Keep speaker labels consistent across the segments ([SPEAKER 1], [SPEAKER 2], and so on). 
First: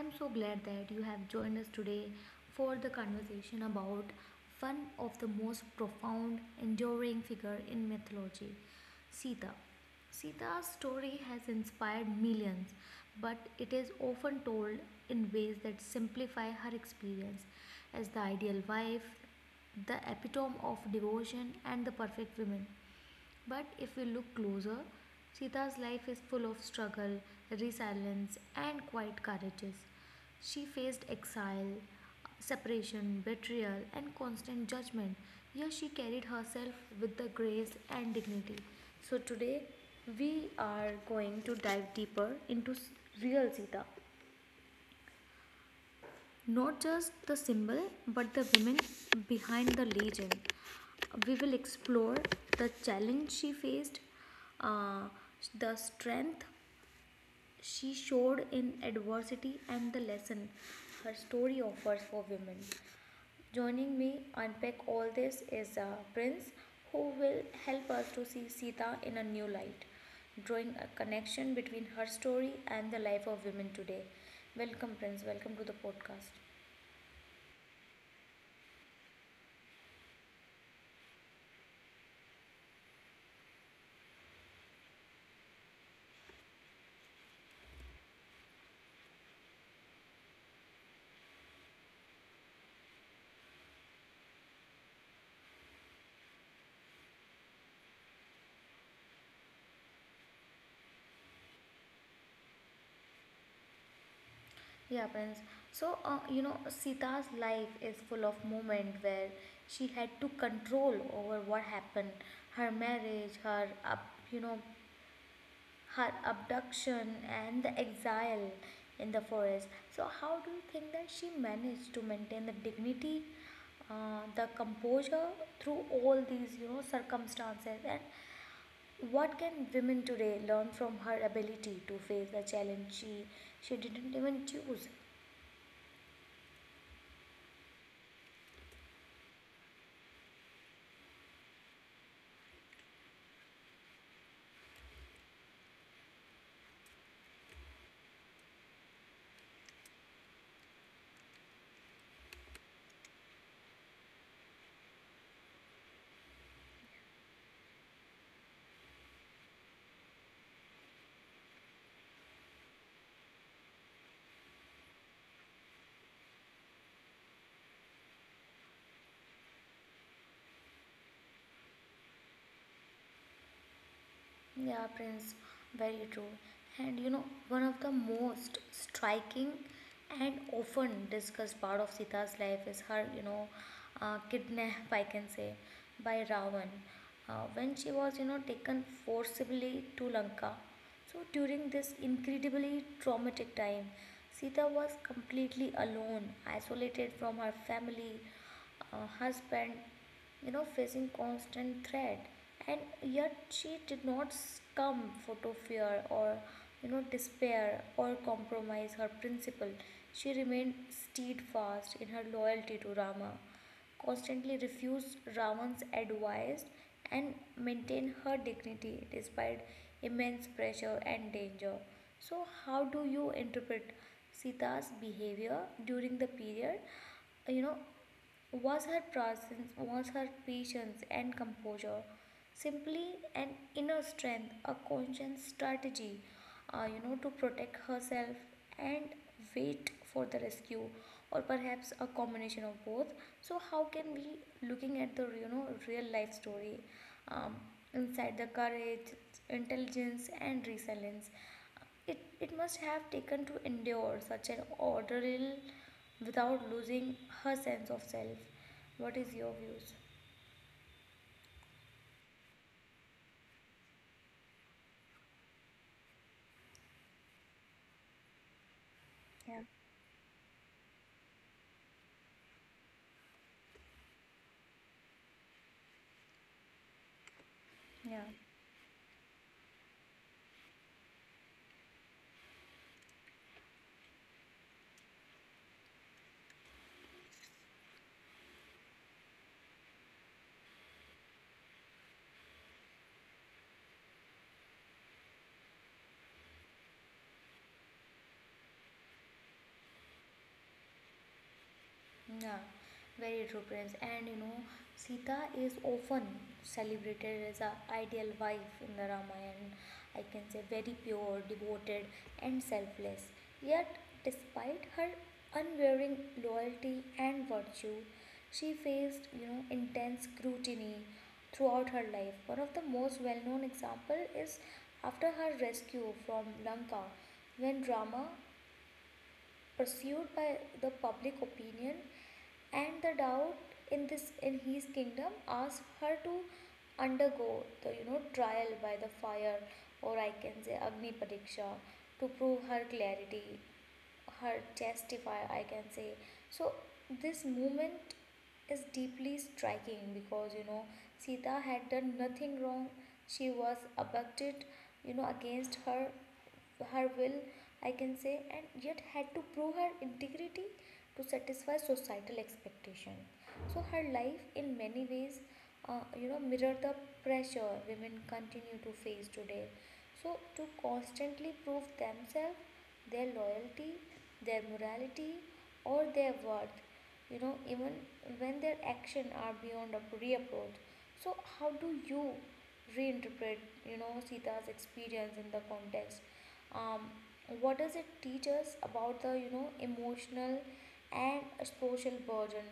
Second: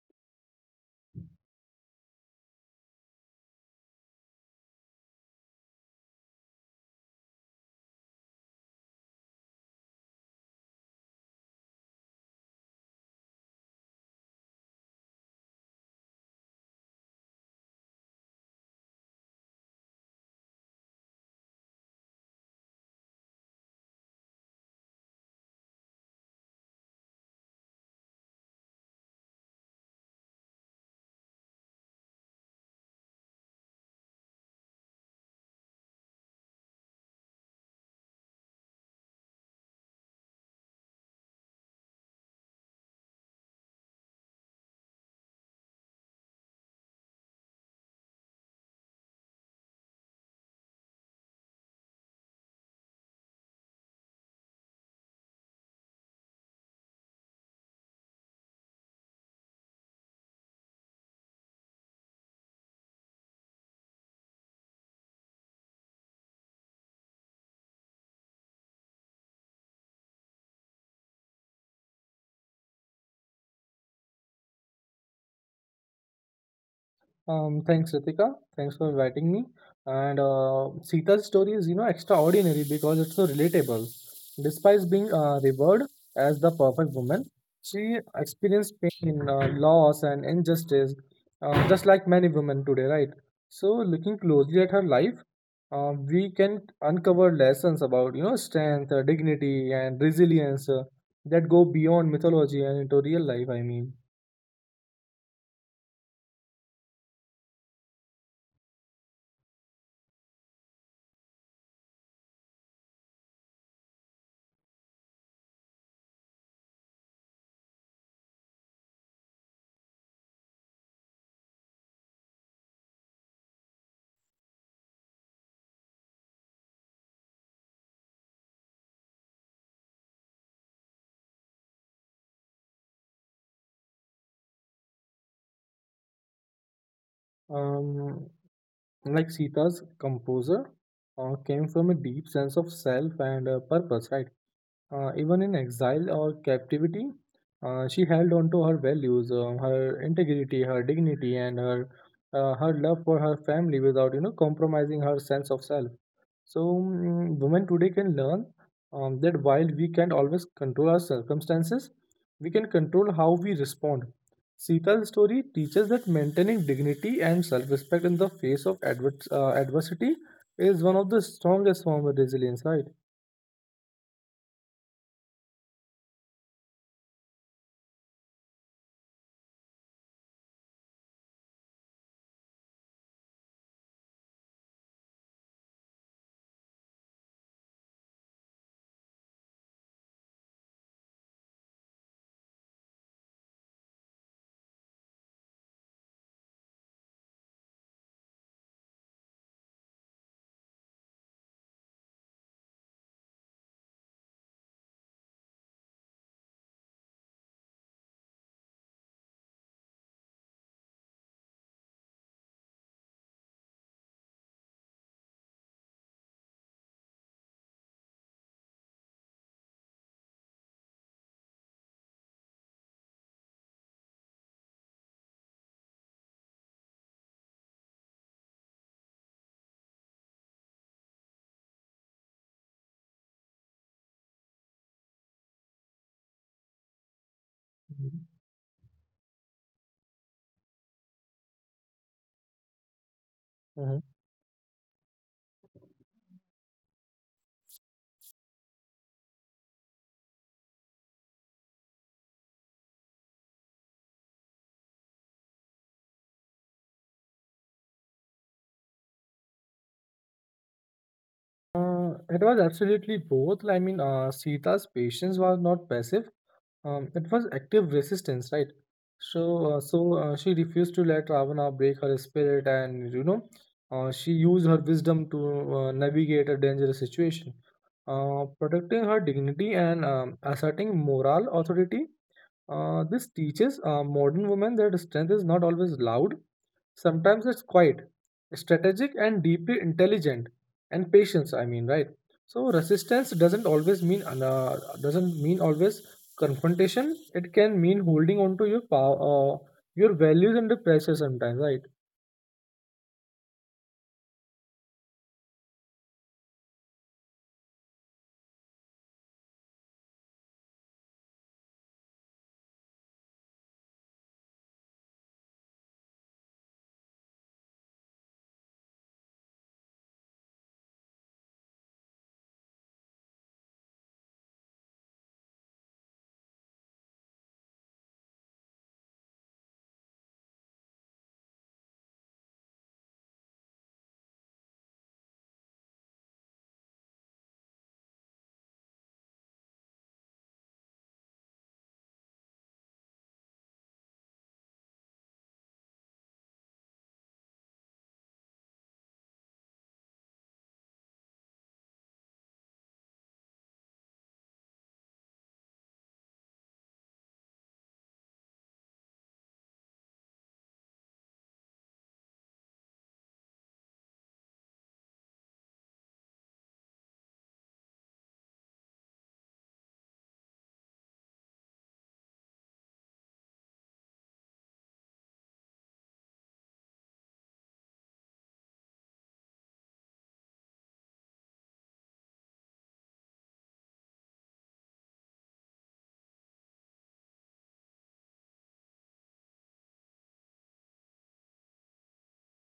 [SPEAKER 1] am so glad that you have joined us today for the conversation about one of the most profound, enduring figure in mythology, Sita. Sita's story has inspired millions, but it is often told in ways that simplify her experience as the ideal wife, the epitome of devotion, and the perfect woman. But if we look closer, Sita's life is full of struggle, resilience, and quite courageous. She faced exile, separation, betrayal, and constant judgment, yet she carried herself with the grace and dignity. So, today we are going to dive deeper into real Sita, not just the symbol but the women behind the legend. We will explore the challenge she faced, uh, the strength she showed in adversity, and the lesson her story offers for women. Joining me unpack all this is Prince, who will help us to see Sita in a new light, drawing a connection between her story and the life of women today. Welcome, Prince. Welcome to the podcast.
[SPEAKER 2] Thanks, Ritika. Thanks for inviting me. And Sita's story is, you know, extraordinary because it's so relatable. Despite being revered as the perfect woman, she experienced pain, loss, and injustice, just like many women today, right? So, looking closely at her life, we can uncover lessons about, you know, strength, dignity, and resilience that go beyond mythology and into real life. I mean.
[SPEAKER 1] Yeah, Prince. So, you know, Sita's life is full of moments where she had to control over what happened. Her marriage, her up, you know, her abduction and the exile in the forest. So, how do you think that she managed to maintain the dignity, the composure through all these, you know, circumstances? And what can women today learn from her ability to face the challenge she didn't even choose?
[SPEAKER 2] Um, like Sita's composer came from a deep sense of self and purpose, right? Even in exile or captivity, she held on to her values, her integrity, her dignity, and her love for her family without you know compromising her sense of self. So women today can learn that while we can't always control our circumstances, we can control how we respond. Sita's story teaches that maintaining dignity and self-respect in the face of adversity is one of the strongest form of resilience, right?
[SPEAKER 1] Yeah, Prince, very true. And you know, one of the most striking and often discussed part of Sita's life is her, you know, kidnap, I can say, by Ravan. When she was, you know, taken forcibly to Lanka. So during this incredibly traumatic time, Sita was completely alone, isolated from her family, husband, you know, facing constant threat, and yet she did not succumb to fear or, you know, despair or compromise her principle. She remained steadfast in her loyalty to Rama, constantly refused Ravan's advice, and maintained her dignity despite immense pressure and danger. So, how do you interpret Sita's behavior during the period, you know, was her presence, was her patience and composure simply an inner strength, a conscious strategy, you know, to protect
[SPEAKER 2] Mhm.
[SPEAKER 1] herself and wait for the rescue, or perhaps a combination of both. So, how
[SPEAKER 2] Mhm.
[SPEAKER 1] can we, looking at the you know real life story, um, inside the courage, intelligence, and resilience? It must have taken to endure such an ordeal without losing her sense of self. What is your views?
[SPEAKER 2] It was absolutely both. I mean, Sita's patience was not passive. It was active resistance, right?
[SPEAKER 1] Yeah.
[SPEAKER 2] So, she refused to let Ravana break her spirit, and you know, she used her wisdom to navigate a dangerous situation,
[SPEAKER 1] Yeah.
[SPEAKER 2] protecting her dignity and asserting moral authority. This teaches modern women that strength is not always loud. Sometimes it's quiet, strategic, and deeply intelligent, and patience. I mean, right? So resistance doesn't always mean doesn't mean always confrontation. It can mean holding on to your power, uh, your values under pressure sometimes, right?
[SPEAKER 1] Yeah, very true, Prince. And you know, Sita is often celebrated as a ideal wife in the Ramayana. I can say very pure, devoted, and selfless. Yet, despite her unwavering loyalty and virtue, she faced you know intense scrutiny throughout her life. One of the most well-known example is after her rescue from Lanka, when Rama, pursued by the public opinion and the doubt in this in his kingdom, asked her to undergo the you know trial by the fire, or I can say agni pariksha, to prove her clarity, her testify, I can say. So this moment is deeply striking because you know Sita had done nothing wrong. She was abducted, you know, against her will, I can say, and yet had to prove her integrity to satisfy societal expectation. So her life in many ways you know mirror the pressure women continue to face today, so to constantly prove themselves, their loyalty, their morality, or their worth, you know, even when their actions are beyond a reapproach. So, how do you reinterpret, you know, Sita's experience in the context? Um, what does it teach us about the, you know, emotional and social burden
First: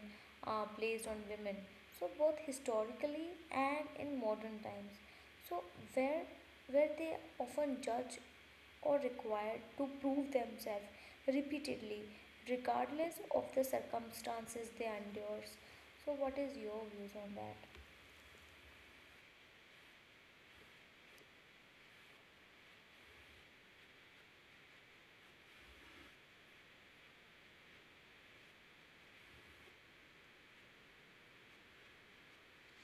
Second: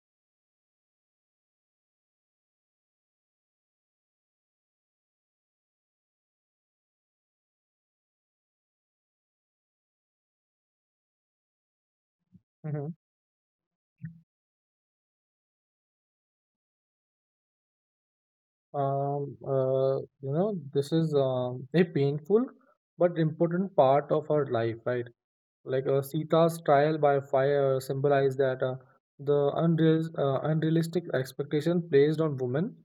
[SPEAKER 1] placed on women? So, both historically and in modern times. So, where where they often judge or required to prove themselves repeatedly
[SPEAKER 2] Hmm.
[SPEAKER 1] regardless of the circumstances they endure. So what is your views on that?
[SPEAKER 2] Um, uh, you know, this is a painful but important part of our life, right? Like Sita's trial by fire symbolized that unrealistic expectation placed on women.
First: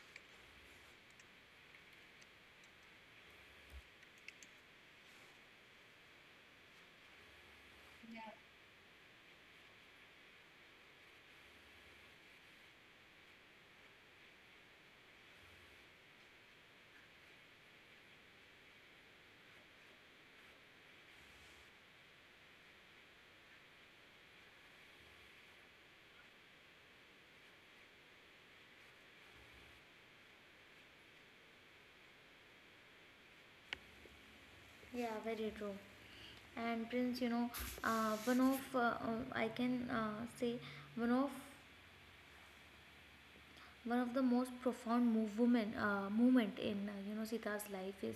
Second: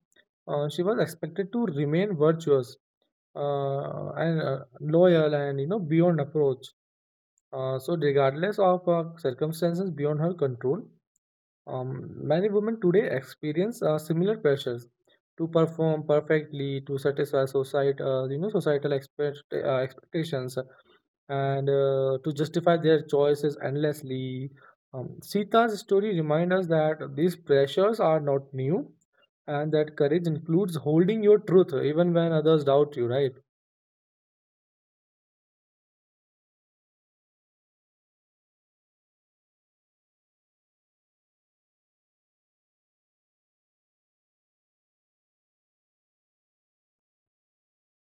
[SPEAKER 2] She was expected to remain virtuous and loyal and you know beyond approach. So regardless of circumstances beyond her control, many women today experience similar pressures to perform perfectly to satisfy society, expectations and to justify their choices endlessly. Sita's story reminds us that these pressures are not new and that courage includes holding your truth even when others doubt you, right?
[SPEAKER 1] Yeah, very true. And Prince, you know, one of I can say, one of one of the most profound moment in you know Sita's life is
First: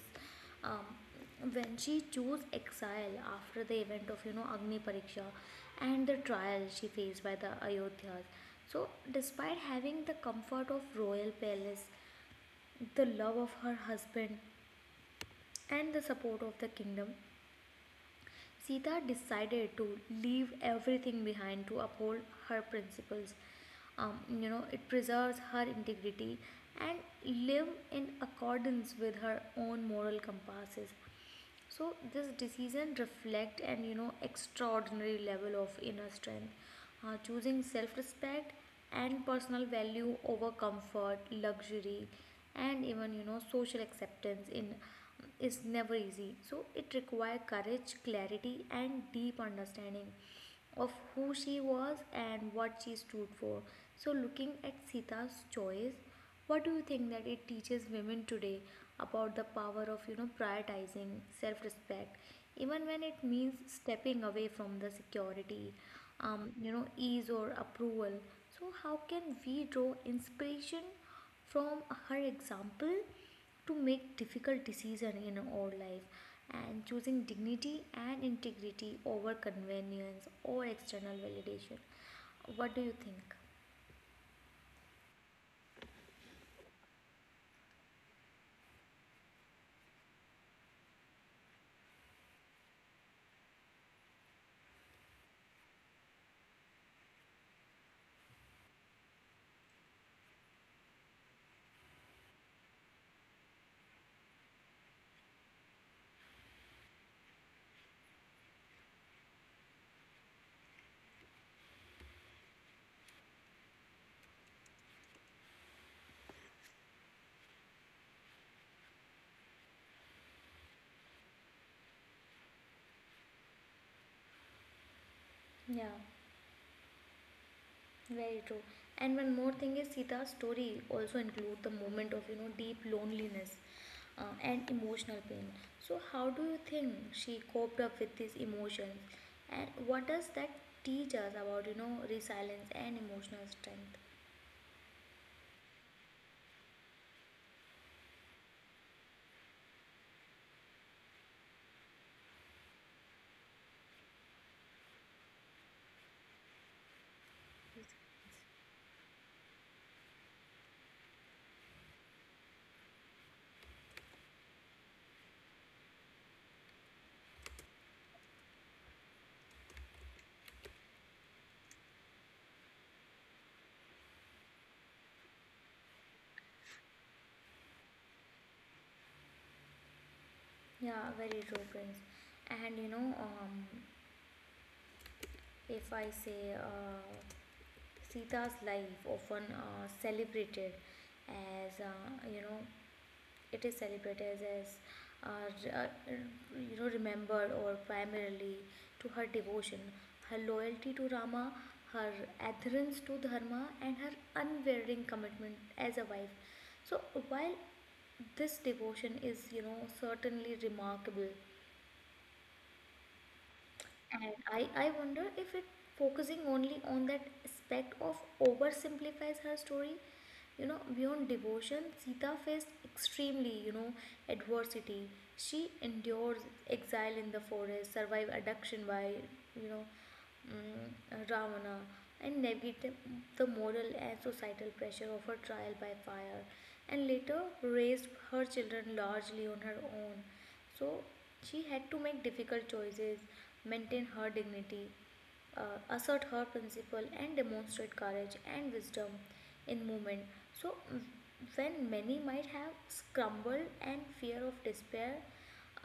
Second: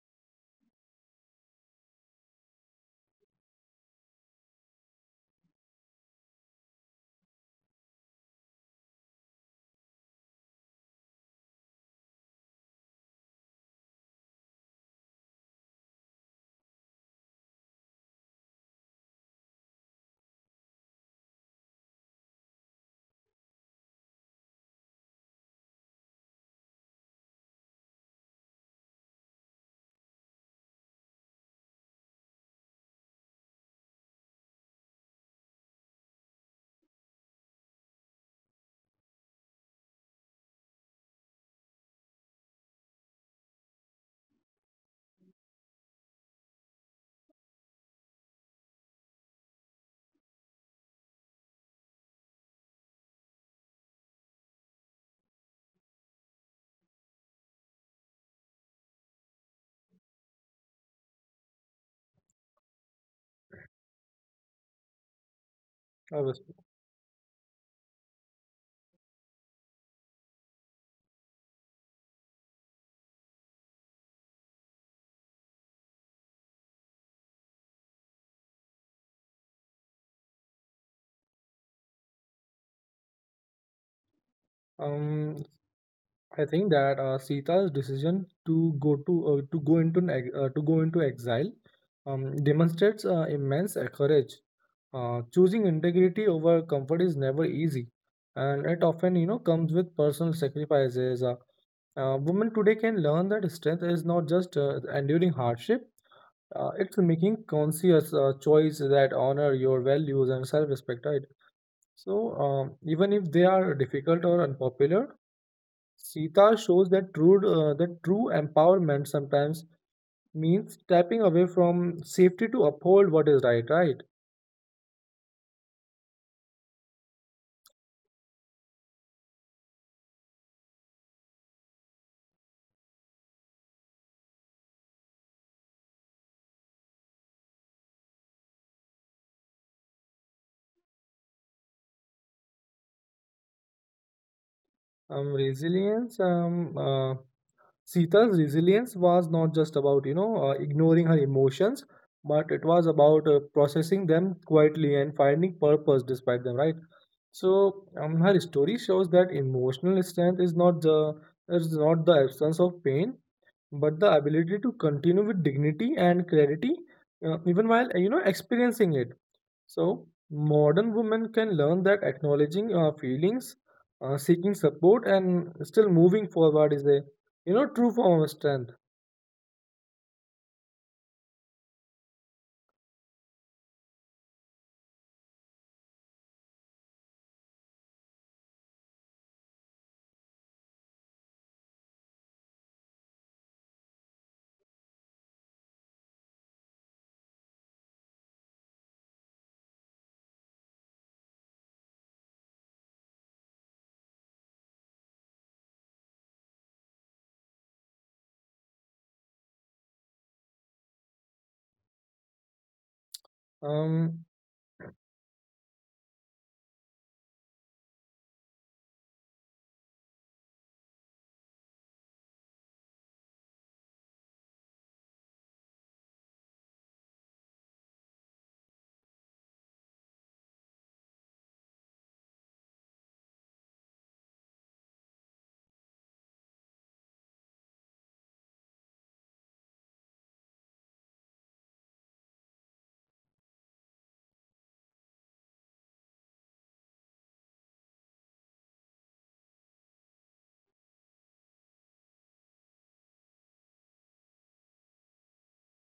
[SPEAKER 1] um, when she chose exile after the event of you know Agni Pariksha and the trial she faced by the Ayodhyas. So despite having the comfort of royal palace, the love of her husband, and the support of the kingdom, Sita decided to leave everything behind to uphold her principles. You know, it preserves her integrity and live in accordance with her own moral compasses. So this decision reflect an you know extraordinary level of inner strength, choosing self-respect and personal value over comfort, luxury, and even you know social acceptance in is never easy. So it requires courage, clarity, and deep understanding of who she was and what she stood for. So, looking at Sita's choice, what do you think that it teaches women today about the power of you know prioritizing self-respect, even when it means stepping away from the security,
[SPEAKER 2] Obviously.
[SPEAKER 1] you know, ease or approval? So, how can we draw inspiration from her example to make difficult decisions in our life and choosing dignity and integrity over convenience or external validation. What do you think?
[SPEAKER 2] Um, I think that Sita's decision to go into an ex- to go into exile demonstrates immense courage. Choosing integrity over comfort is never easy, and it often you know comes with personal sacrifices. Women today can learn that strength is not just enduring hardship. It's making conscious choice that honor your values and self-respect, right? So even if they are difficult or unpopular, Sita shows that true empowerment sometimes means stepping away from safety to uphold what is right, right?
[SPEAKER 1] Yeah, very true. And one more thing is Sita's story also include the moment of you know deep loneliness and emotional pain. So how do you think she coped up with these emotions, and what does that teach us about you know resilience and emotional strength?
[SPEAKER 2] Resilience. Sita's resilience was not just about, you know, ignoring her emotions, but it was about processing them quietly and finding purpose despite them, right? So, her story shows that emotional strength is not the absence of pain, but the ability to continue with dignity and clarity even while you know experiencing it. So modern women can learn that acknowledging feelings, seeking support and still moving forward is a you know true form of strength.
[SPEAKER 1] Yeah, very true, Prince. And you know, if I say Sita's life, often celebrated as you know, it is celebrated as uh, re- uh, you know, remembered or primarily to her devotion, her loyalty to Rama, her adherence to Dharma, and her unwavering commitment as a wife. So while this devotion is you know certainly remarkable,
[SPEAKER 2] um
[SPEAKER 1] and I wonder if it focusing only on that aspect of oversimplifies her story. You know, beyond devotion, Sita faced extremely, you know, adversity. She endured exile in the forest, survived abduction by, you know, Ravana, and navigate the moral and societal pressure of her trial by fire, and later raised her children largely on her own. So she had to make difficult choices, maintain her dignity, assert her principle, and demonstrate courage and wisdom in movement. So when many might have scrambled and fear of despair,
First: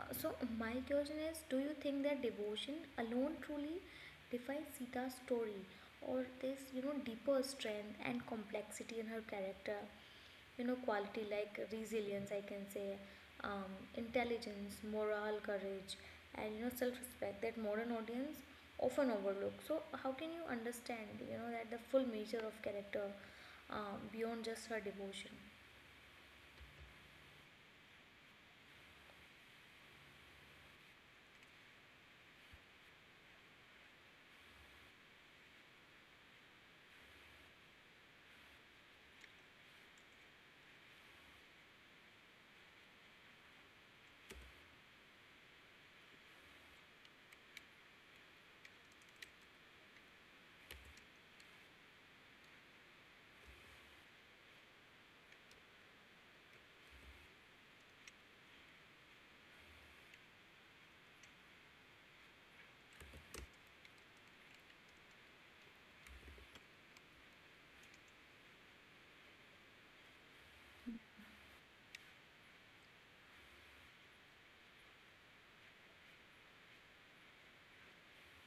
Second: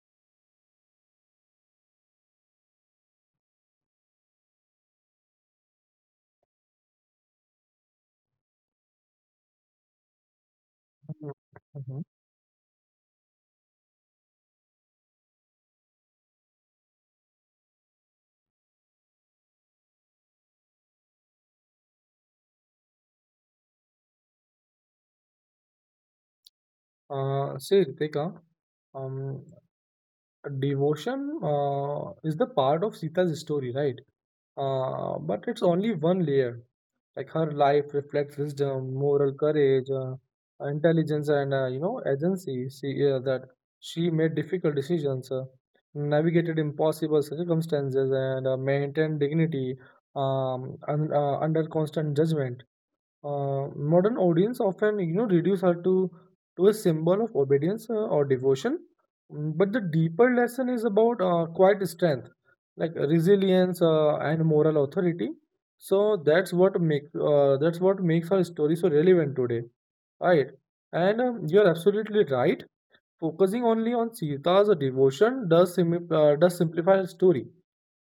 [SPEAKER 1] so my question is: Do you think that devotion alone truly defines Sita's story, or this you know deeper strength and complexity in her character, you know quality like
[SPEAKER 2] Mhm.
[SPEAKER 1] resilience I can say, intelligence, moral courage, and you know self-respect that modern audience often overlook? So how can you understand you know that the full measure of character beyond just her devotion?
[SPEAKER 2] Say Ritika, um devotion is the part of Sita's story, right? But it's only one layer. Like her life reflects wisdom, moral courage, intelligence, and you know agency. She made difficult decisions, navigated impossible circumstances, and maintained dignity under constant judgment. uh, Modern audience often you know reduce her to a symbol of obedience or devotion. Mm, but the deeper lesson is about quiet strength, like resilience and moral authority. So that's what makes her story so relevant today, right? And you're absolutely right, focusing only on Sita's devotion does simplify her story,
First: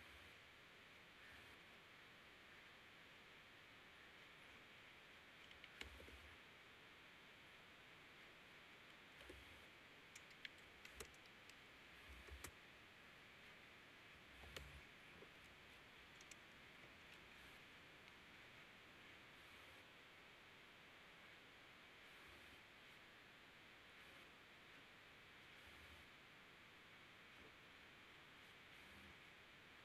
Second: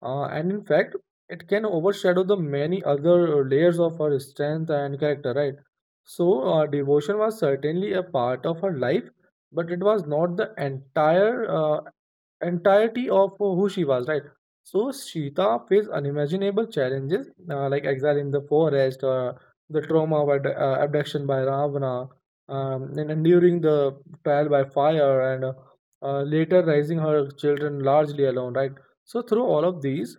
[SPEAKER 2] and in fact, it can overshadow the many other layers of her strength and character, right? So, devotion was certainly a part of her life, but it was not the entirety of who she was, right? So, Sita faced unimaginable challenges like exile in the forest, the trauma of abduction by Ravana, and enduring the trial by fire, and later raising her children largely alone, right? So through all of these,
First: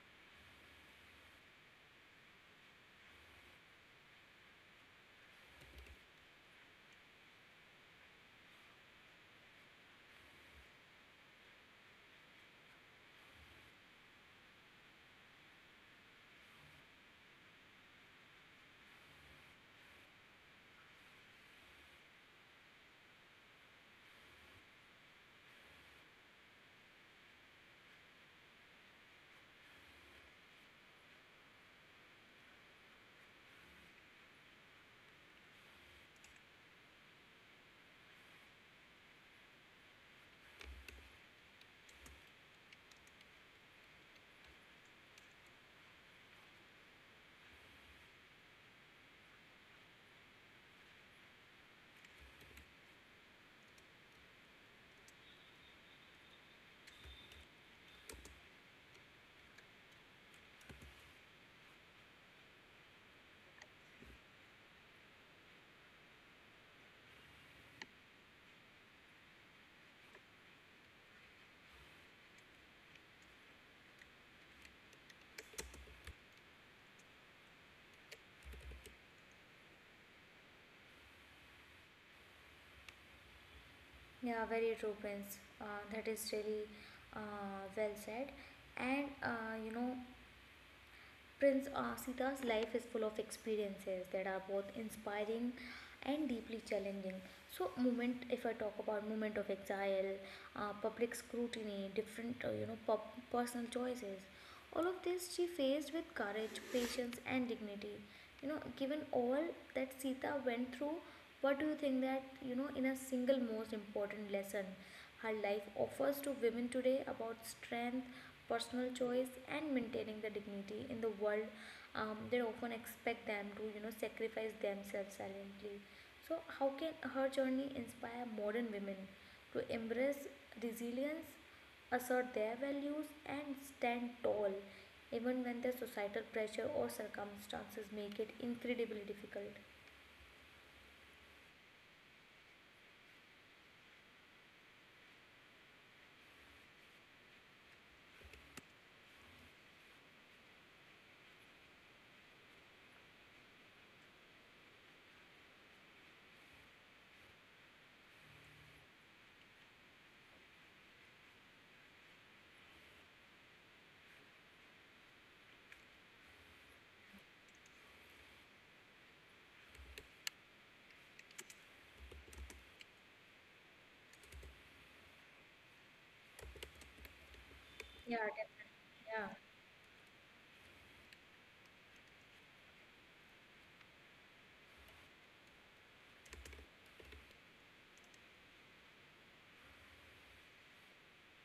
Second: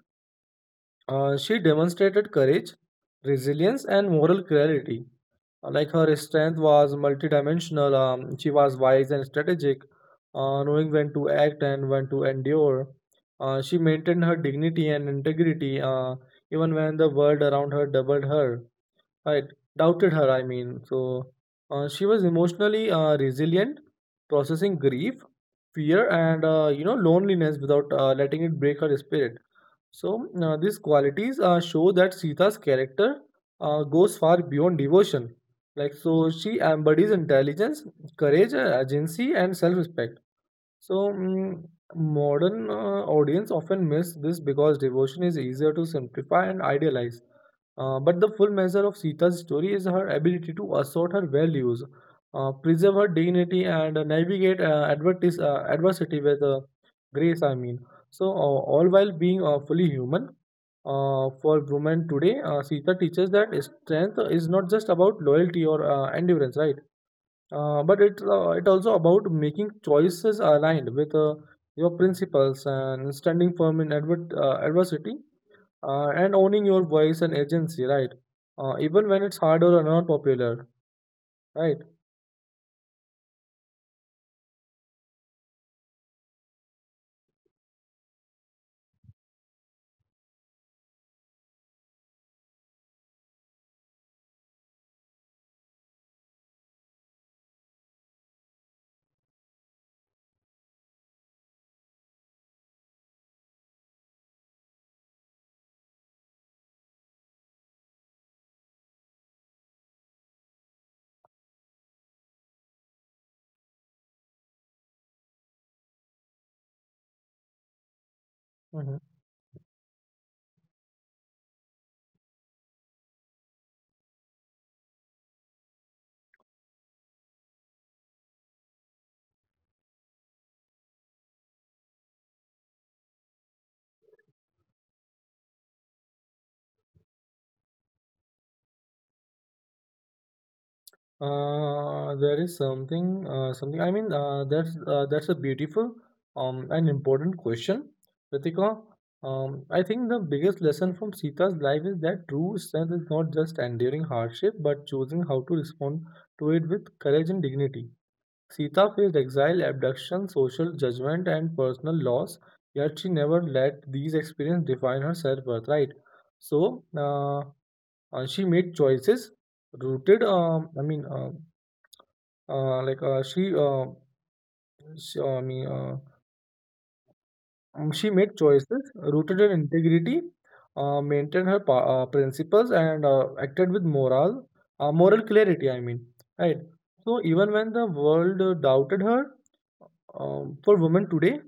[SPEAKER 2] she demonstrated courage, resilience, and moral clarity. Like her strength was multidimensional. She was wise and strategic, knowing when to act and when to endure. She maintained her dignity and integrity, even when the world around her doubled her, right? Doubted her, I mean. So she was emotionally resilient, processing grief, fear, and you know loneliness without letting it break her spirit. So, these qualities show that Sita's character goes far beyond devotion. Like, so she embodies intelligence, courage, agency, and self respect. So, modern audience often miss this because devotion is easier to simplify and idealize. But the full measure of Sita's story is her ability to assert her values, preserve her dignity, and navigate adversity with grace. I mean, so all while being fully human. For women today, Sita teaches that strength is not just about loyalty or endurance, right? But it also about making choices aligned with your principles and standing firm in adversity and owning your voice and agency, right? Even when it's hard or not popular, right?
[SPEAKER 1] Yeah, very true, Prince. That is really well said. And you know, Prince, Sita's life is full of experiences that are both inspiring and deeply challenging. So, moment if I talk about moment of exile, public scrutiny, different you know personal choices, all of this she faced with courage, patience, and dignity. You know, given all that Sita went through, what do you think that you know in a single most important lesson her life offers to women today about strength, personal
[SPEAKER 2] Mhm.
[SPEAKER 1] choice, and maintaining the dignity in the world. They often expect them to, you know, sacrifice themselves silently. So, how can her journey inspire modern women to embrace resilience, assert their values, and stand tall, even when the societal pressure or circumstances make it incredibly difficult?
[SPEAKER 2] There is something. I mean, that's a beautiful, and important question, Ritika. I think the biggest lesson from Sita's life is that true strength is not just enduring hardship, but choosing how to respond to it with courage and dignity. Sita faced exile, abduction, social judgment, and personal loss, yet she never let these experiences define her self-worth, right? So, she made choices rooted, I mean, like she, I mean, she made choices rooted in integrity, maintained her principles, and acted with moral clarity. I mean, right. So even when the world doubted her, for women today,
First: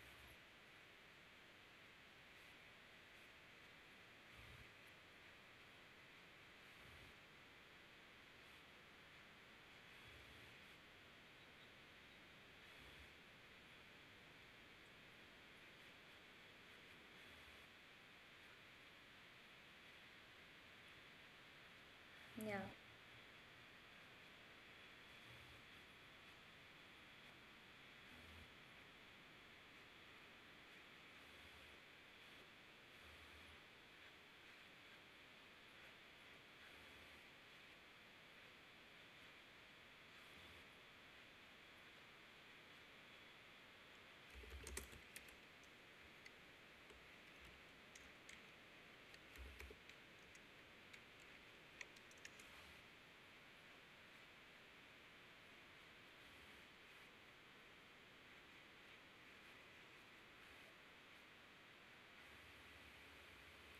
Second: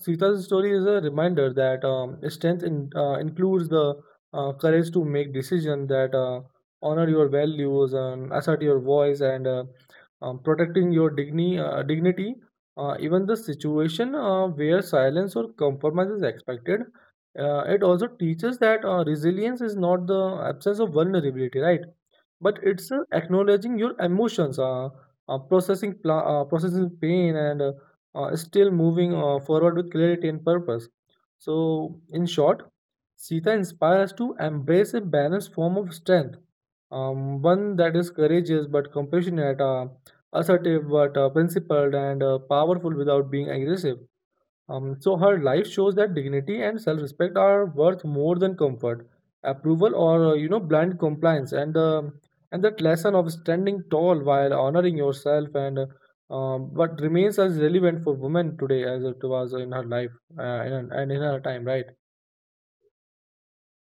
[SPEAKER 2] Sita's story is a reminder that strength includes the courage to make decisions that honor your values and assert your voice and protecting your dignity even the situation where silence or compromise is expected. It also teaches that resilience is not the absence of vulnerability, right?
[SPEAKER 1] Yeah.
[SPEAKER 2] But it's acknowledging your emotions, processing pain, and still moving forward with clarity and purpose. So, in short, Sita inspires us to embrace a balanced form of strength, one that is courageous but compassionate, assertive but principled and powerful without being aggressive. So her life shows that dignity and self-respect are worth more than comfort, approval, or you know blind compliance. And that lesson of standing tall while honoring yourself and but remains as relevant for women today as it was in her life and in her time, right?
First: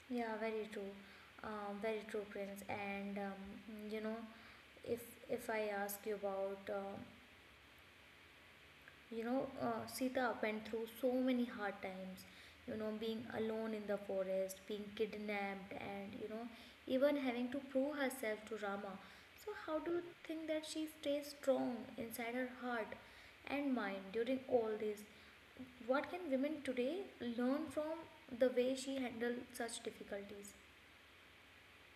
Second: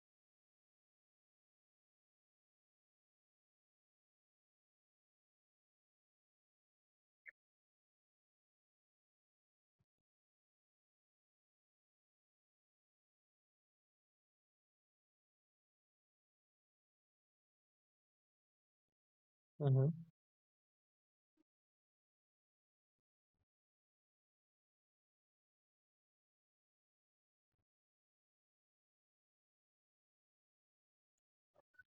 [SPEAKER 1] Yeah, very true. Very true, Prince. And you know, if if I ask you about, you know, Sita went through so many hard times. You know, being alone in the forest, being kidnapped, and you know, even having to prove herself to Rama. So, how do
[SPEAKER 2] Hmm.
[SPEAKER 1] you think that she stays strong inside her heart and mind during all this? What can women today learn from the way she handled such difficulties?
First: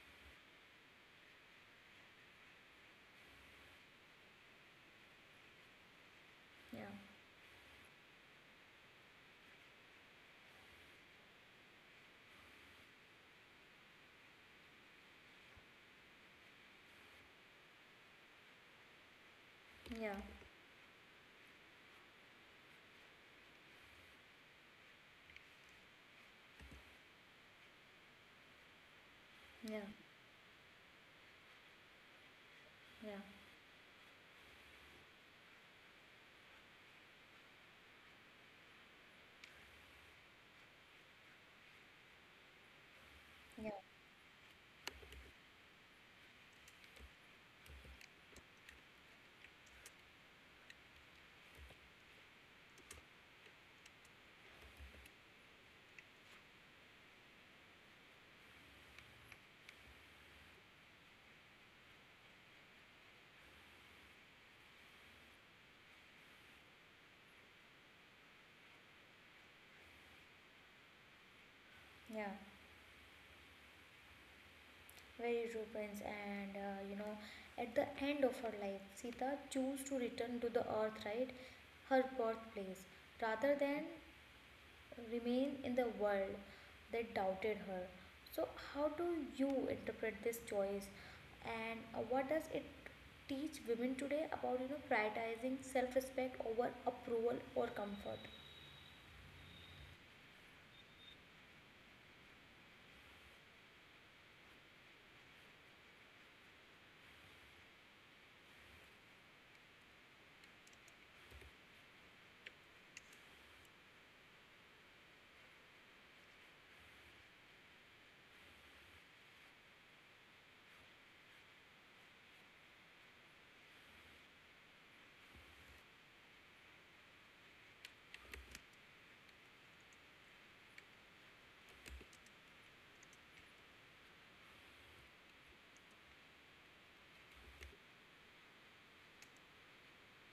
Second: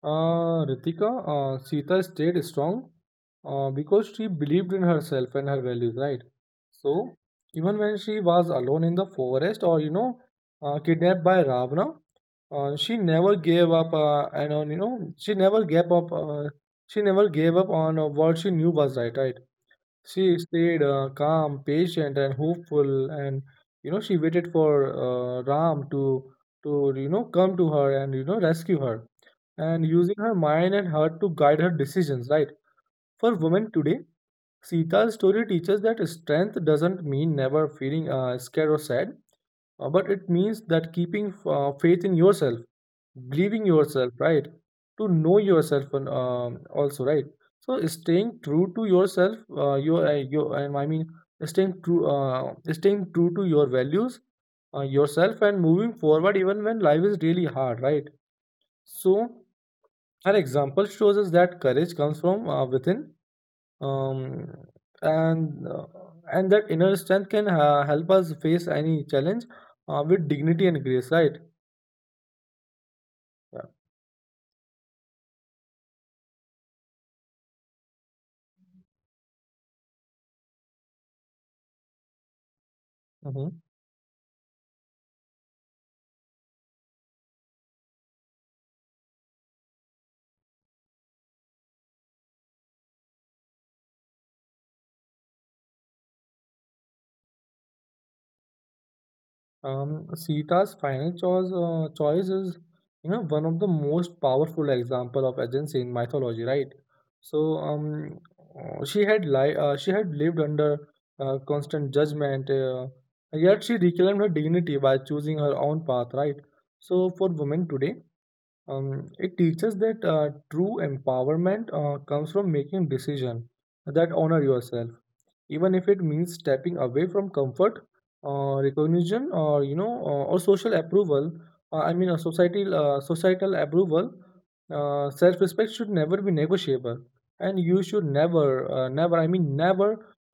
[SPEAKER 2] Ritika, Sita stayed strong because she believed in herself and her values, right?
[SPEAKER 1] Yeah,
[SPEAKER 2] So, even when she was alone in the forest or, you know, kidnapped by Ravana, she never gave up and on, you know, she never gave up, she never gave up on what she knew was right, right?
[SPEAKER 1] yeah.
[SPEAKER 2] She stayed calm, patient, and hopeful, and you know she waited for Ram to you know come to her and you know rescue her,
[SPEAKER 1] Yeah,
[SPEAKER 2] and using her mind and heart to guide her decisions. Right?
[SPEAKER 1] yeah,
[SPEAKER 2] For women today, Sita's story teaches that strength doesn't mean never feeling scared or sad, but it means that keeping faith in yourself, believing
[SPEAKER 1] yeah,
[SPEAKER 2] yourself, right, to know yourself and, also right. So staying true to yourself your I mean staying true to your values, yourself and moving forward even when life is really hard, right? So an example shows us that courage comes from within, um, and uh, and that inner strength can help us face any challenge with dignity and grace, right?
[SPEAKER 1] yeah.
[SPEAKER 2] Yeah.
[SPEAKER 1] Very true, Prince. And you know, at the end of her life, Sita chose to return to the earth, right? Her birthplace,
[SPEAKER 2] Mm-hmm.
[SPEAKER 1] rather than remain in the world that doubted her. So, how do you interpret this choice? And what does it teach women today about, you know, prioritizing self-respect over approval or comfort?
[SPEAKER 2] Sita's final choice is, you know, one of the most powerful example of agency in mythology, right? So, um, she had she had lived under constant judgment, yet she reclaimed her dignity by choosing her own path, right? So, for women today, it teaches that true empowerment comes from making decision that honor yourself even if it means stepping away from comfort recognition or or social approval I mean a societal approval. Self respect should never be negotiable, and you should never never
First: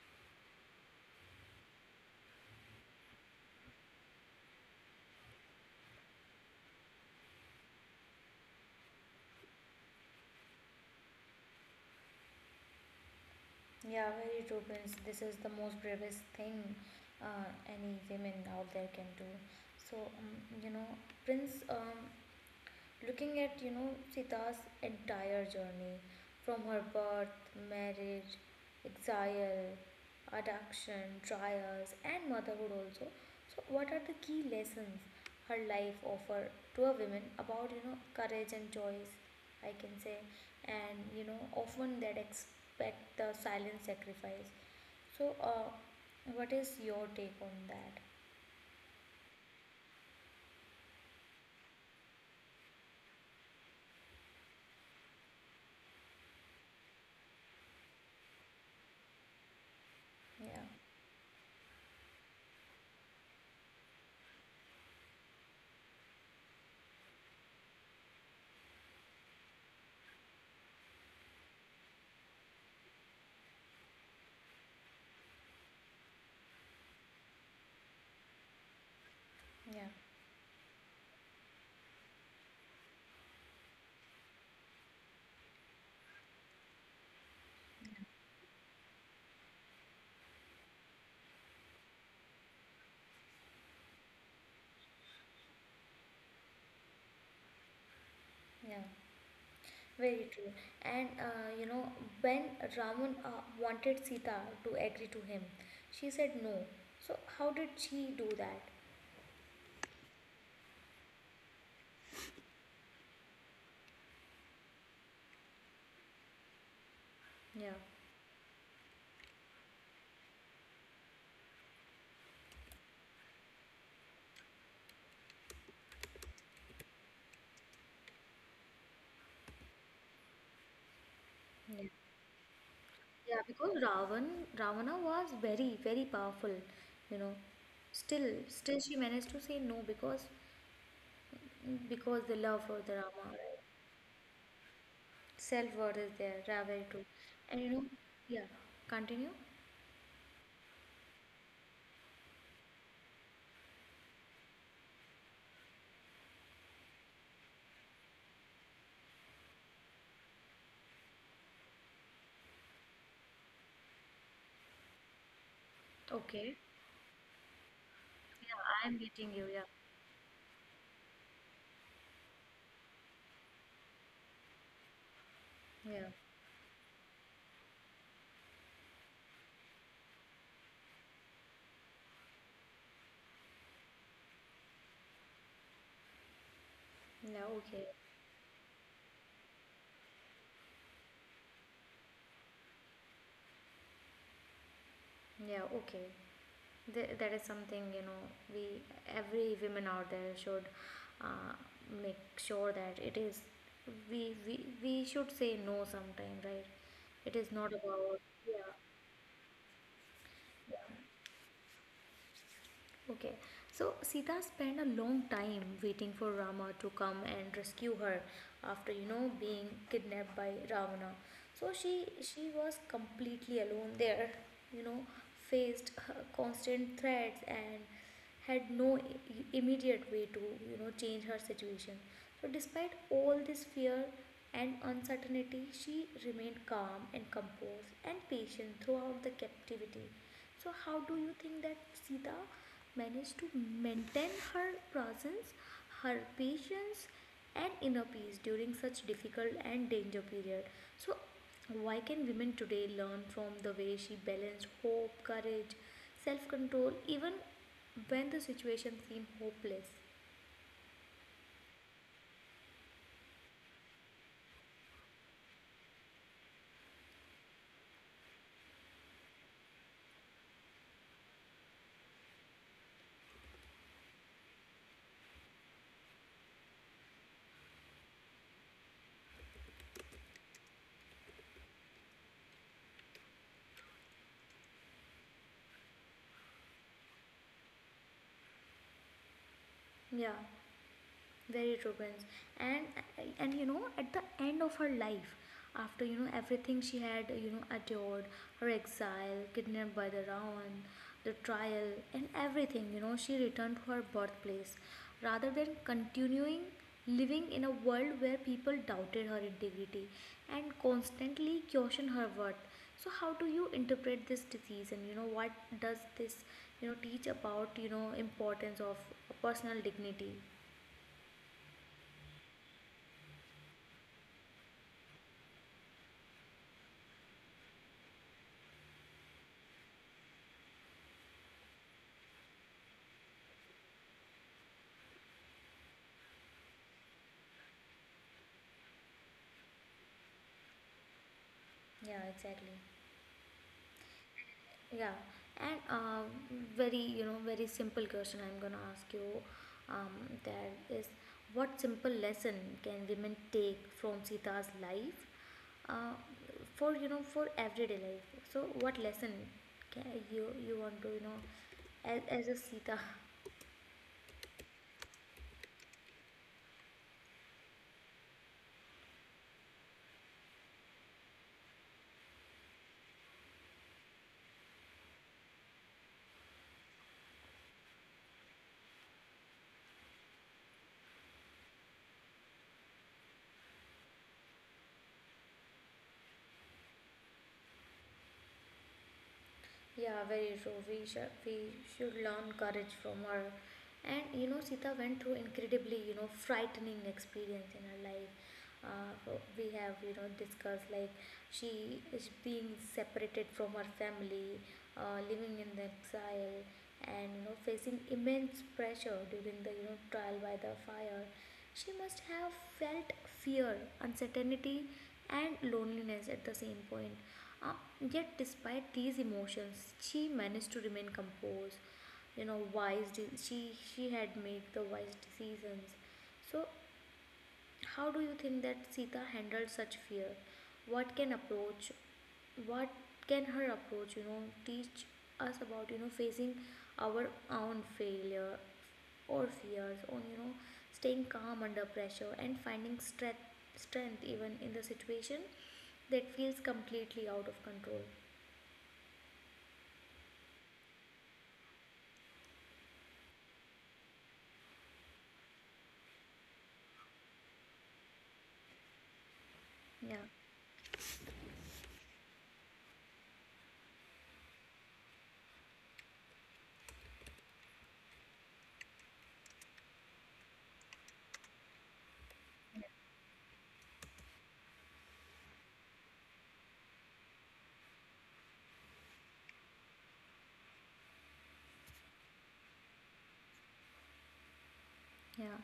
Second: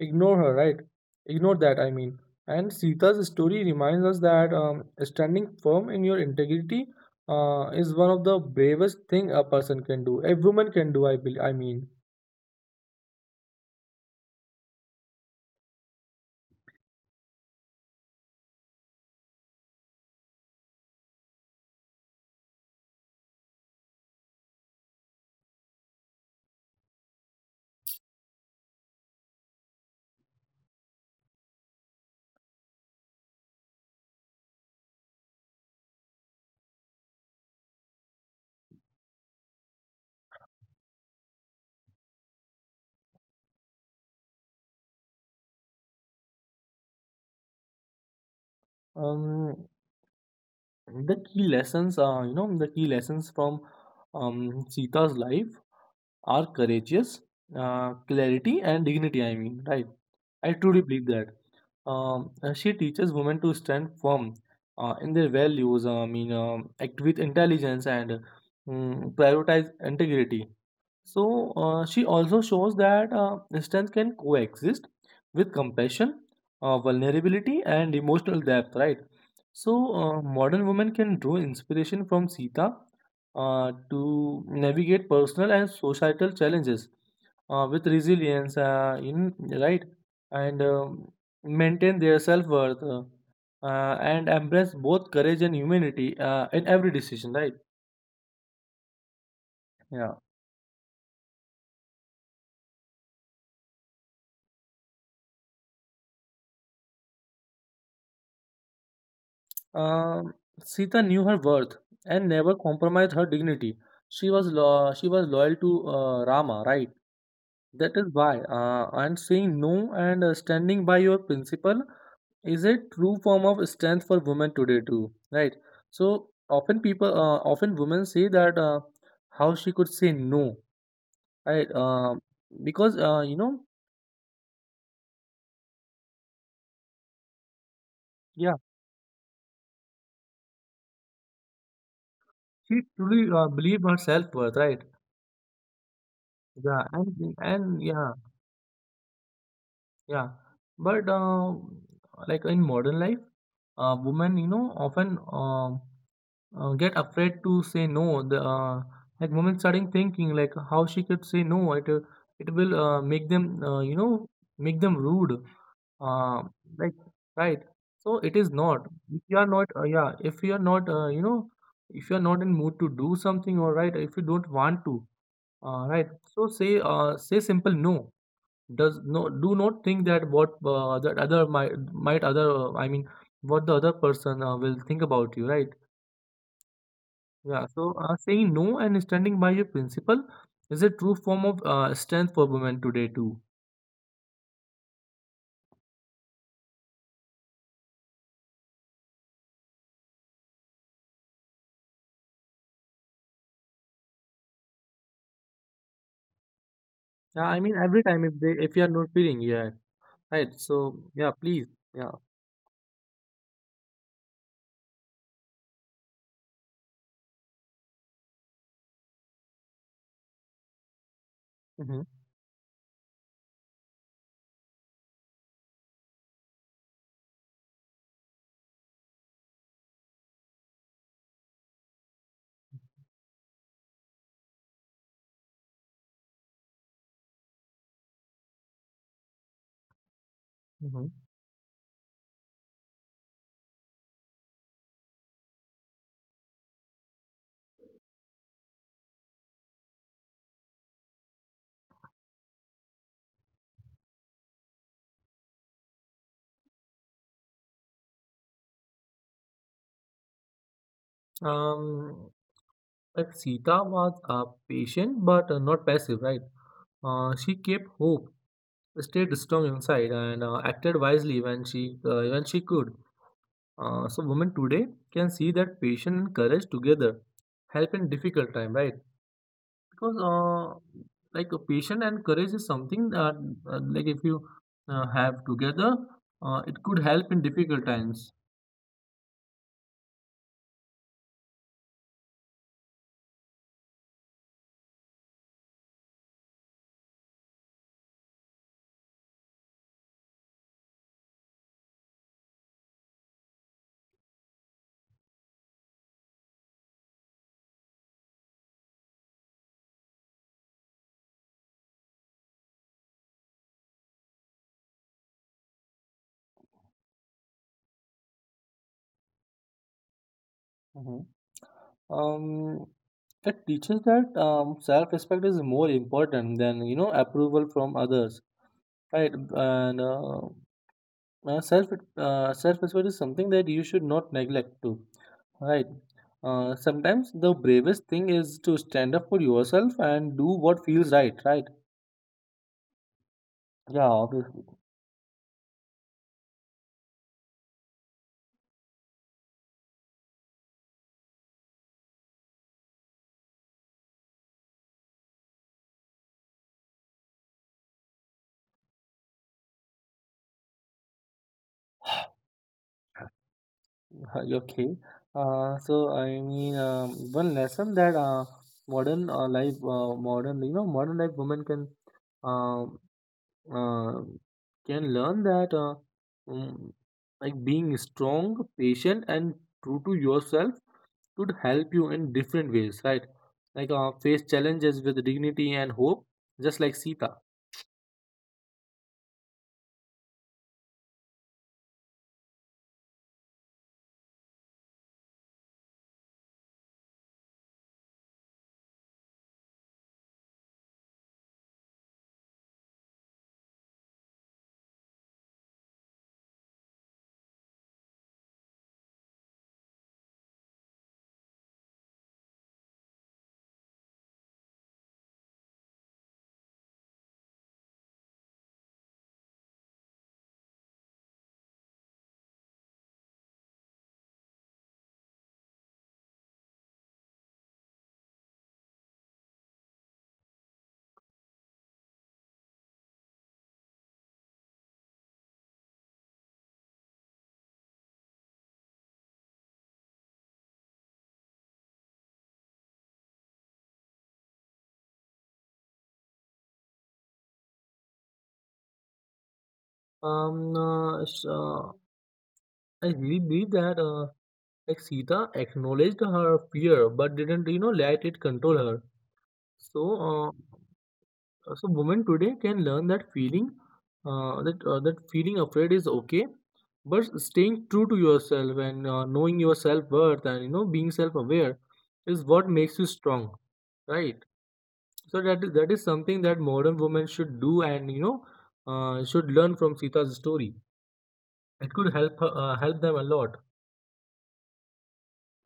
[SPEAKER 2] ignore her, right? Ignore that, I mean. And Sita's story reminds us that standing firm in your integrity is one of the bravest thing a person can do, a woman can do, I believe, I mean.
[SPEAKER 1] Yeah, very true, Prince. This is the most bravest thing any women out there can do. So, you know, Prince, looking at, you know, Sita's entire journey from her birth, marriage, exile, adoption, trials, and motherhood also. So, what are the key lessons her life offer to a woman about, you know, courage and choice, I can say? And you know, often that expect the silent sacrifice, so uh, what is your take on that?
[SPEAKER 2] um, The key lessons are, you know, the key lessons from Sita's life are courageous, clarity, and dignity. I mean, right? I
[SPEAKER 1] yeah
[SPEAKER 2] truly believe that. She teaches women to stand firm in their values. I mean, act with intelligence and prioritize integrity. So she also shows that strength can coexist with compassion, vulnerability, and emotional depth, right?
[SPEAKER 1] yeah
[SPEAKER 2] So modern women can draw inspiration from Sita to navigate personal and societal challenges with resilience, in, right? And maintain their self worth and embrace both courage and humanity in every decision, right?
[SPEAKER 1] yeah,
[SPEAKER 2] Yeah.
[SPEAKER 1] Very true. And you know, when Ravan wanted Sita to agree to him, she said no. So how did she do that?
[SPEAKER 2] Um, Sita knew her worth and never compromised her dignity. She was she was loyal to Rama, right?
[SPEAKER 1] Yeah,
[SPEAKER 2] That is why. And saying no and standing by your principle is a true form of strength for women today too, right? So often people, often women say that how she could say no, right?
[SPEAKER 1] yeah,
[SPEAKER 2] Because
[SPEAKER 1] yeah. Because Ravan, Ravana was very, very powerful. You know, still,
[SPEAKER 2] yeah,
[SPEAKER 1] still she managed to say no because because the love for
[SPEAKER 2] she
[SPEAKER 1] the
[SPEAKER 2] truly
[SPEAKER 1] Rama.
[SPEAKER 2] believed her self worth, right?
[SPEAKER 1] Self worth is there, yeah, very
[SPEAKER 2] Yeah,
[SPEAKER 1] true. And you
[SPEAKER 2] and
[SPEAKER 1] know,
[SPEAKER 2] yeah.
[SPEAKER 1] yeah, continue.
[SPEAKER 2] Yeah, but like in modern life, women, you know, often get afraid to say no. The Like women starting thinking like how she could say no. It will make them, you know, make them rude. Uh,
[SPEAKER 1] Okay.
[SPEAKER 2] like, right. So it is
[SPEAKER 1] Yeah,
[SPEAKER 2] not.
[SPEAKER 1] I'm
[SPEAKER 2] If
[SPEAKER 1] getting
[SPEAKER 2] you are
[SPEAKER 1] you. Yeah,
[SPEAKER 2] not, yeah. If you are not, if you are not in mood to do something, or right, if you don't want to,
[SPEAKER 1] yeah,
[SPEAKER 2] right. So say simple no, does no, do not think that what that other might other I mean what the other person will think about you, right?
[SPEAKER 1] yeah.
[SPEAKER 2] Yeah.
[SPEAKER 1] Okay,
[SPEAKER 2] So saying no and standing by your principle is a true form of strength for women today too.
[SPEAKER 1] yeah, okay. That is something you know. We every women out there should uh, make sure that it is. We should say no sometime, right? It
[SPEAKER 2] Yeah.
[SPEAKER 1] is
[SPEAKER 2] I
[SPEAKER 1] not
[SPEAKER 2] mean every
[SPEAKER 1] about
[SPEAKER 2] time
[SPEAKER 1] yeah.
[SPEAKER 2] if you are not feeling, yeah, right.
[SPEAKER 1] Yeah.
[SPEAKER 2] So yeah, please, yeah.
[SPEAKER 1] Okay, so Sita spent a long time waiting for Rama to come and rescue her after, you know, being kidnapped by Ravana. So she
[SPEAKER 2] Hmm.
[SPEAKER 1] she was completely alone there, you know, faced her constant threats and had no immediate way to, you know, change her situation. So despite all this fear and uncertainty, she remained calm and composed and patient throughout the captivity. So how
[SPEAKER 2] Hmm.
[SPEAKER 1] do you think that Sita managed to maintain her presence, her patience, and inner peace during such difficult and danger period? So why can women today learn from the way she balanced hope, courage, self control, even when the situation seemed hopeless?
[SPEAKER 2] Um, like Sita was patient but not passive, right? She kept hope, stayed strong inside and acted wisely when she could. So women today can see that patience and courage together help in difficult time, right? Because patience and courage is something that like if you have together, it could help in difficult times.
[SPEAKER 1] Yeah, very true, Prince. And you know, at the end of her life, after, you know, everything she had, you know, endured, her exile, kidnapped by the Ravan, the trial, and everything, you know, she returned to her birthplace rather than continuing living in a world where people doubted her integrity and constantly questioned her worth. So how do you interpret this disease, and, you know, what does this, you know, teach about, you know, importance of personal dignity?
[SPEAKER 2] Hmm. Um, it teaches that self-respect is more important than, you know, approval from others, right? And Uh, self self respect is something that you should not neglect too. Right. Sometimes the bravest thing is to stand up for yourself and do what feels right. Right.
[SPEAKER 1] Yeah, exactly.
[SPEAKER 2] Yeah, obviously.
[SPEAKER 1] Yeah, and very, you know, very simple question I'm gonna ask you. That is, what simple lesson can women take from Sita's life, uh, for, you know, for everyday life? So what lesson can you want to, you know, as a Sita?
[SPEAKER 2] Okay. So I mean, one lesson that modern life, modern you know, modern life women um uh, can learn that um, like being strong, patient, and true to yourself could help you in different ways, right? Like face challenges with dignity and hope, just like Sita.
[SPEAKER 1] Yeah, very true. We should learn courage from her. And you know, Sita went through incredibly, you know, frightening experience in her life. So we have, you know, discussed like she is being separated from her family, living in the exile, and you know facing immense pressure during the, you know, trial by the fire. She must have felt fear, uncertainty, and loneliness at the same point. Uh, Yet, despite these emotions, she managed to remain composed. You know, wise. She had made the wise decisions. So how do you think that Sita handled such fear? What can approach, what can her approach, you know, teach us about, you know, facing our own failure or fears on, you know, staying calm under pressure and finding strength, strength, even in the situation that feels completely out of control.
[SPEAKER 2] Um, uh, s- uh, I really believe that like Sita acknowledged her fear but didn't, you know, let it control her. So,
[SPEAKER 1] Yeah.
[SPEAKER 2] uh, so women today can learn that feeling, that that feeling afraid is okay, but staying true to yourself and knowing your self worth and, you know, being self aware is what makes you strong, right? So that is something that modern women should do, and you know, should learn from Sita's story. It could help her, help them a lot.
[SPEAKER 1] Yeah,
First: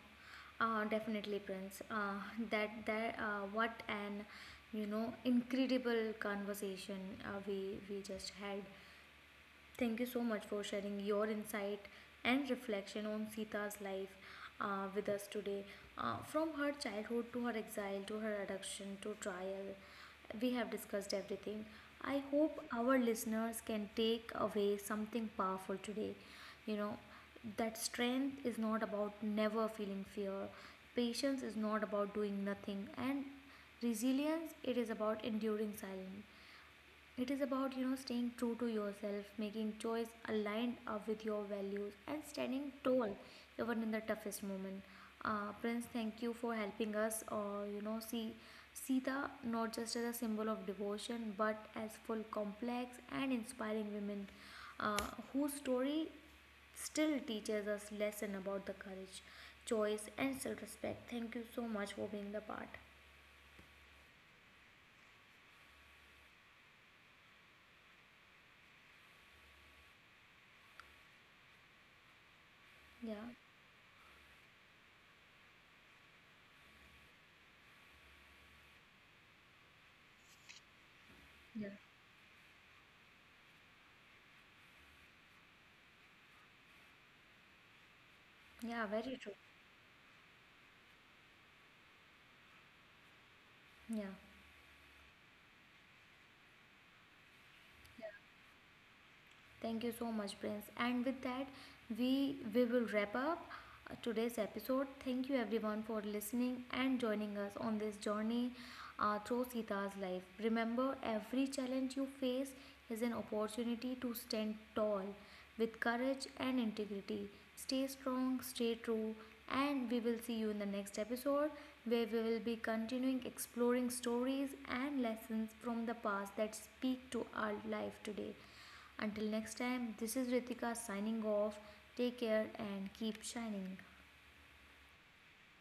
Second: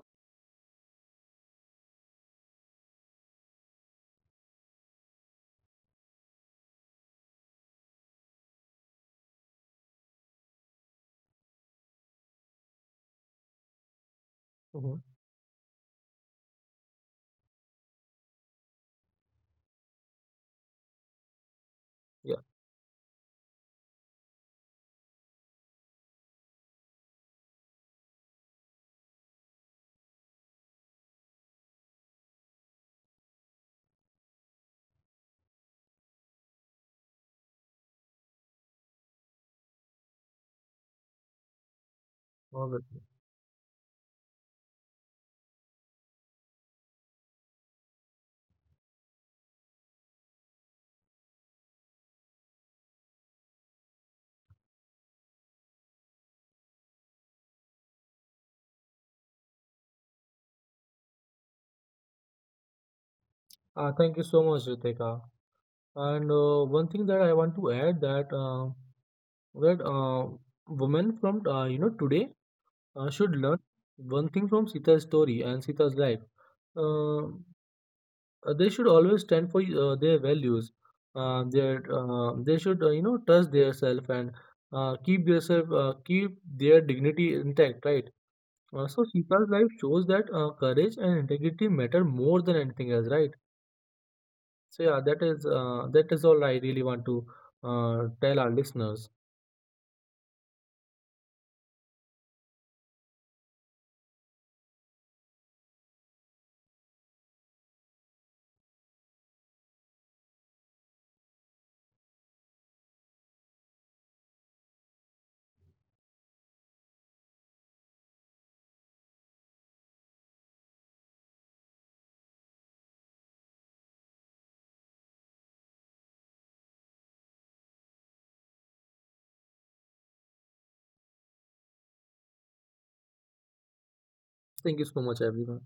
[SPEAKER 1] definitely, Prince. That that What an, you know, incredible conversation we just had. Thank you so much for sharing your insight and reflection on Sita's life
[SPEAKER 2] Hmm.
[SPEAKER 1] with us today. From her childhood to her exile to her adoption to trial, we have discussed everything. I
[SPEAKER 2] Yeah,
[SPEAKER 1] hope our listeners can take away something powerful today. You know, that strength is not about never feeling fear, patience is not about doing nothing, and resilience, it is about enduring silence, it is about, you know, staying true to yourself, making choice aligned up with your values, and standing
[SPEAKER 2] obviously.
[SPEAKER 1] tall even in the toughest moment. Prince, thank you for helping us, you know, see Sita not just as a symbol of devotion, but as full, complex, and inspiring women, uh, whose story still teaches us lesson about the courage, choice, and self-respect. Thank you so much for being the part.
[SPEAKER 2] Thank you so much, Ritika. And one thing that I want to add, that that uh, women from you know today should
[SPEAKER 1] Yeah,
[SPEAKER 2] learn one thing from Sita's story and Sita's life. Uh, they should always stand for their values,
[SPEAKER 1] yeah,
[SPEAKER 2] their they should, you know, trust their self and keep their self, keep their dignity intact, right?
[SPEAKER 1] yeah,
[SPEAKER 2] So
[SPEAKER 1] very true.
[SPEAKER 2] Sita's life shows that courage and integrity matter more than anything else, right?
[SPEAKER 1] Yeah.
[SPEAKER 2] So yeah, that is all I really want to tell our listeners.
[SPEAKER 1] Thank you so much, Prince. And with that, we will wrap up today's episode. Thank you everyone for listening and joining us on this journey through Sita's life. Remember, every challenge you face is an opportunity to stand tall with courage and integrity. Stay strong, stay true, and we will see you in the next episode where we will be continuing exploring stories and lessons from the past that speak to our life today. Until next time, this is Ritika signing off. Take care and keep shining.
[SPEAKER 2] Thank you so much, everyone.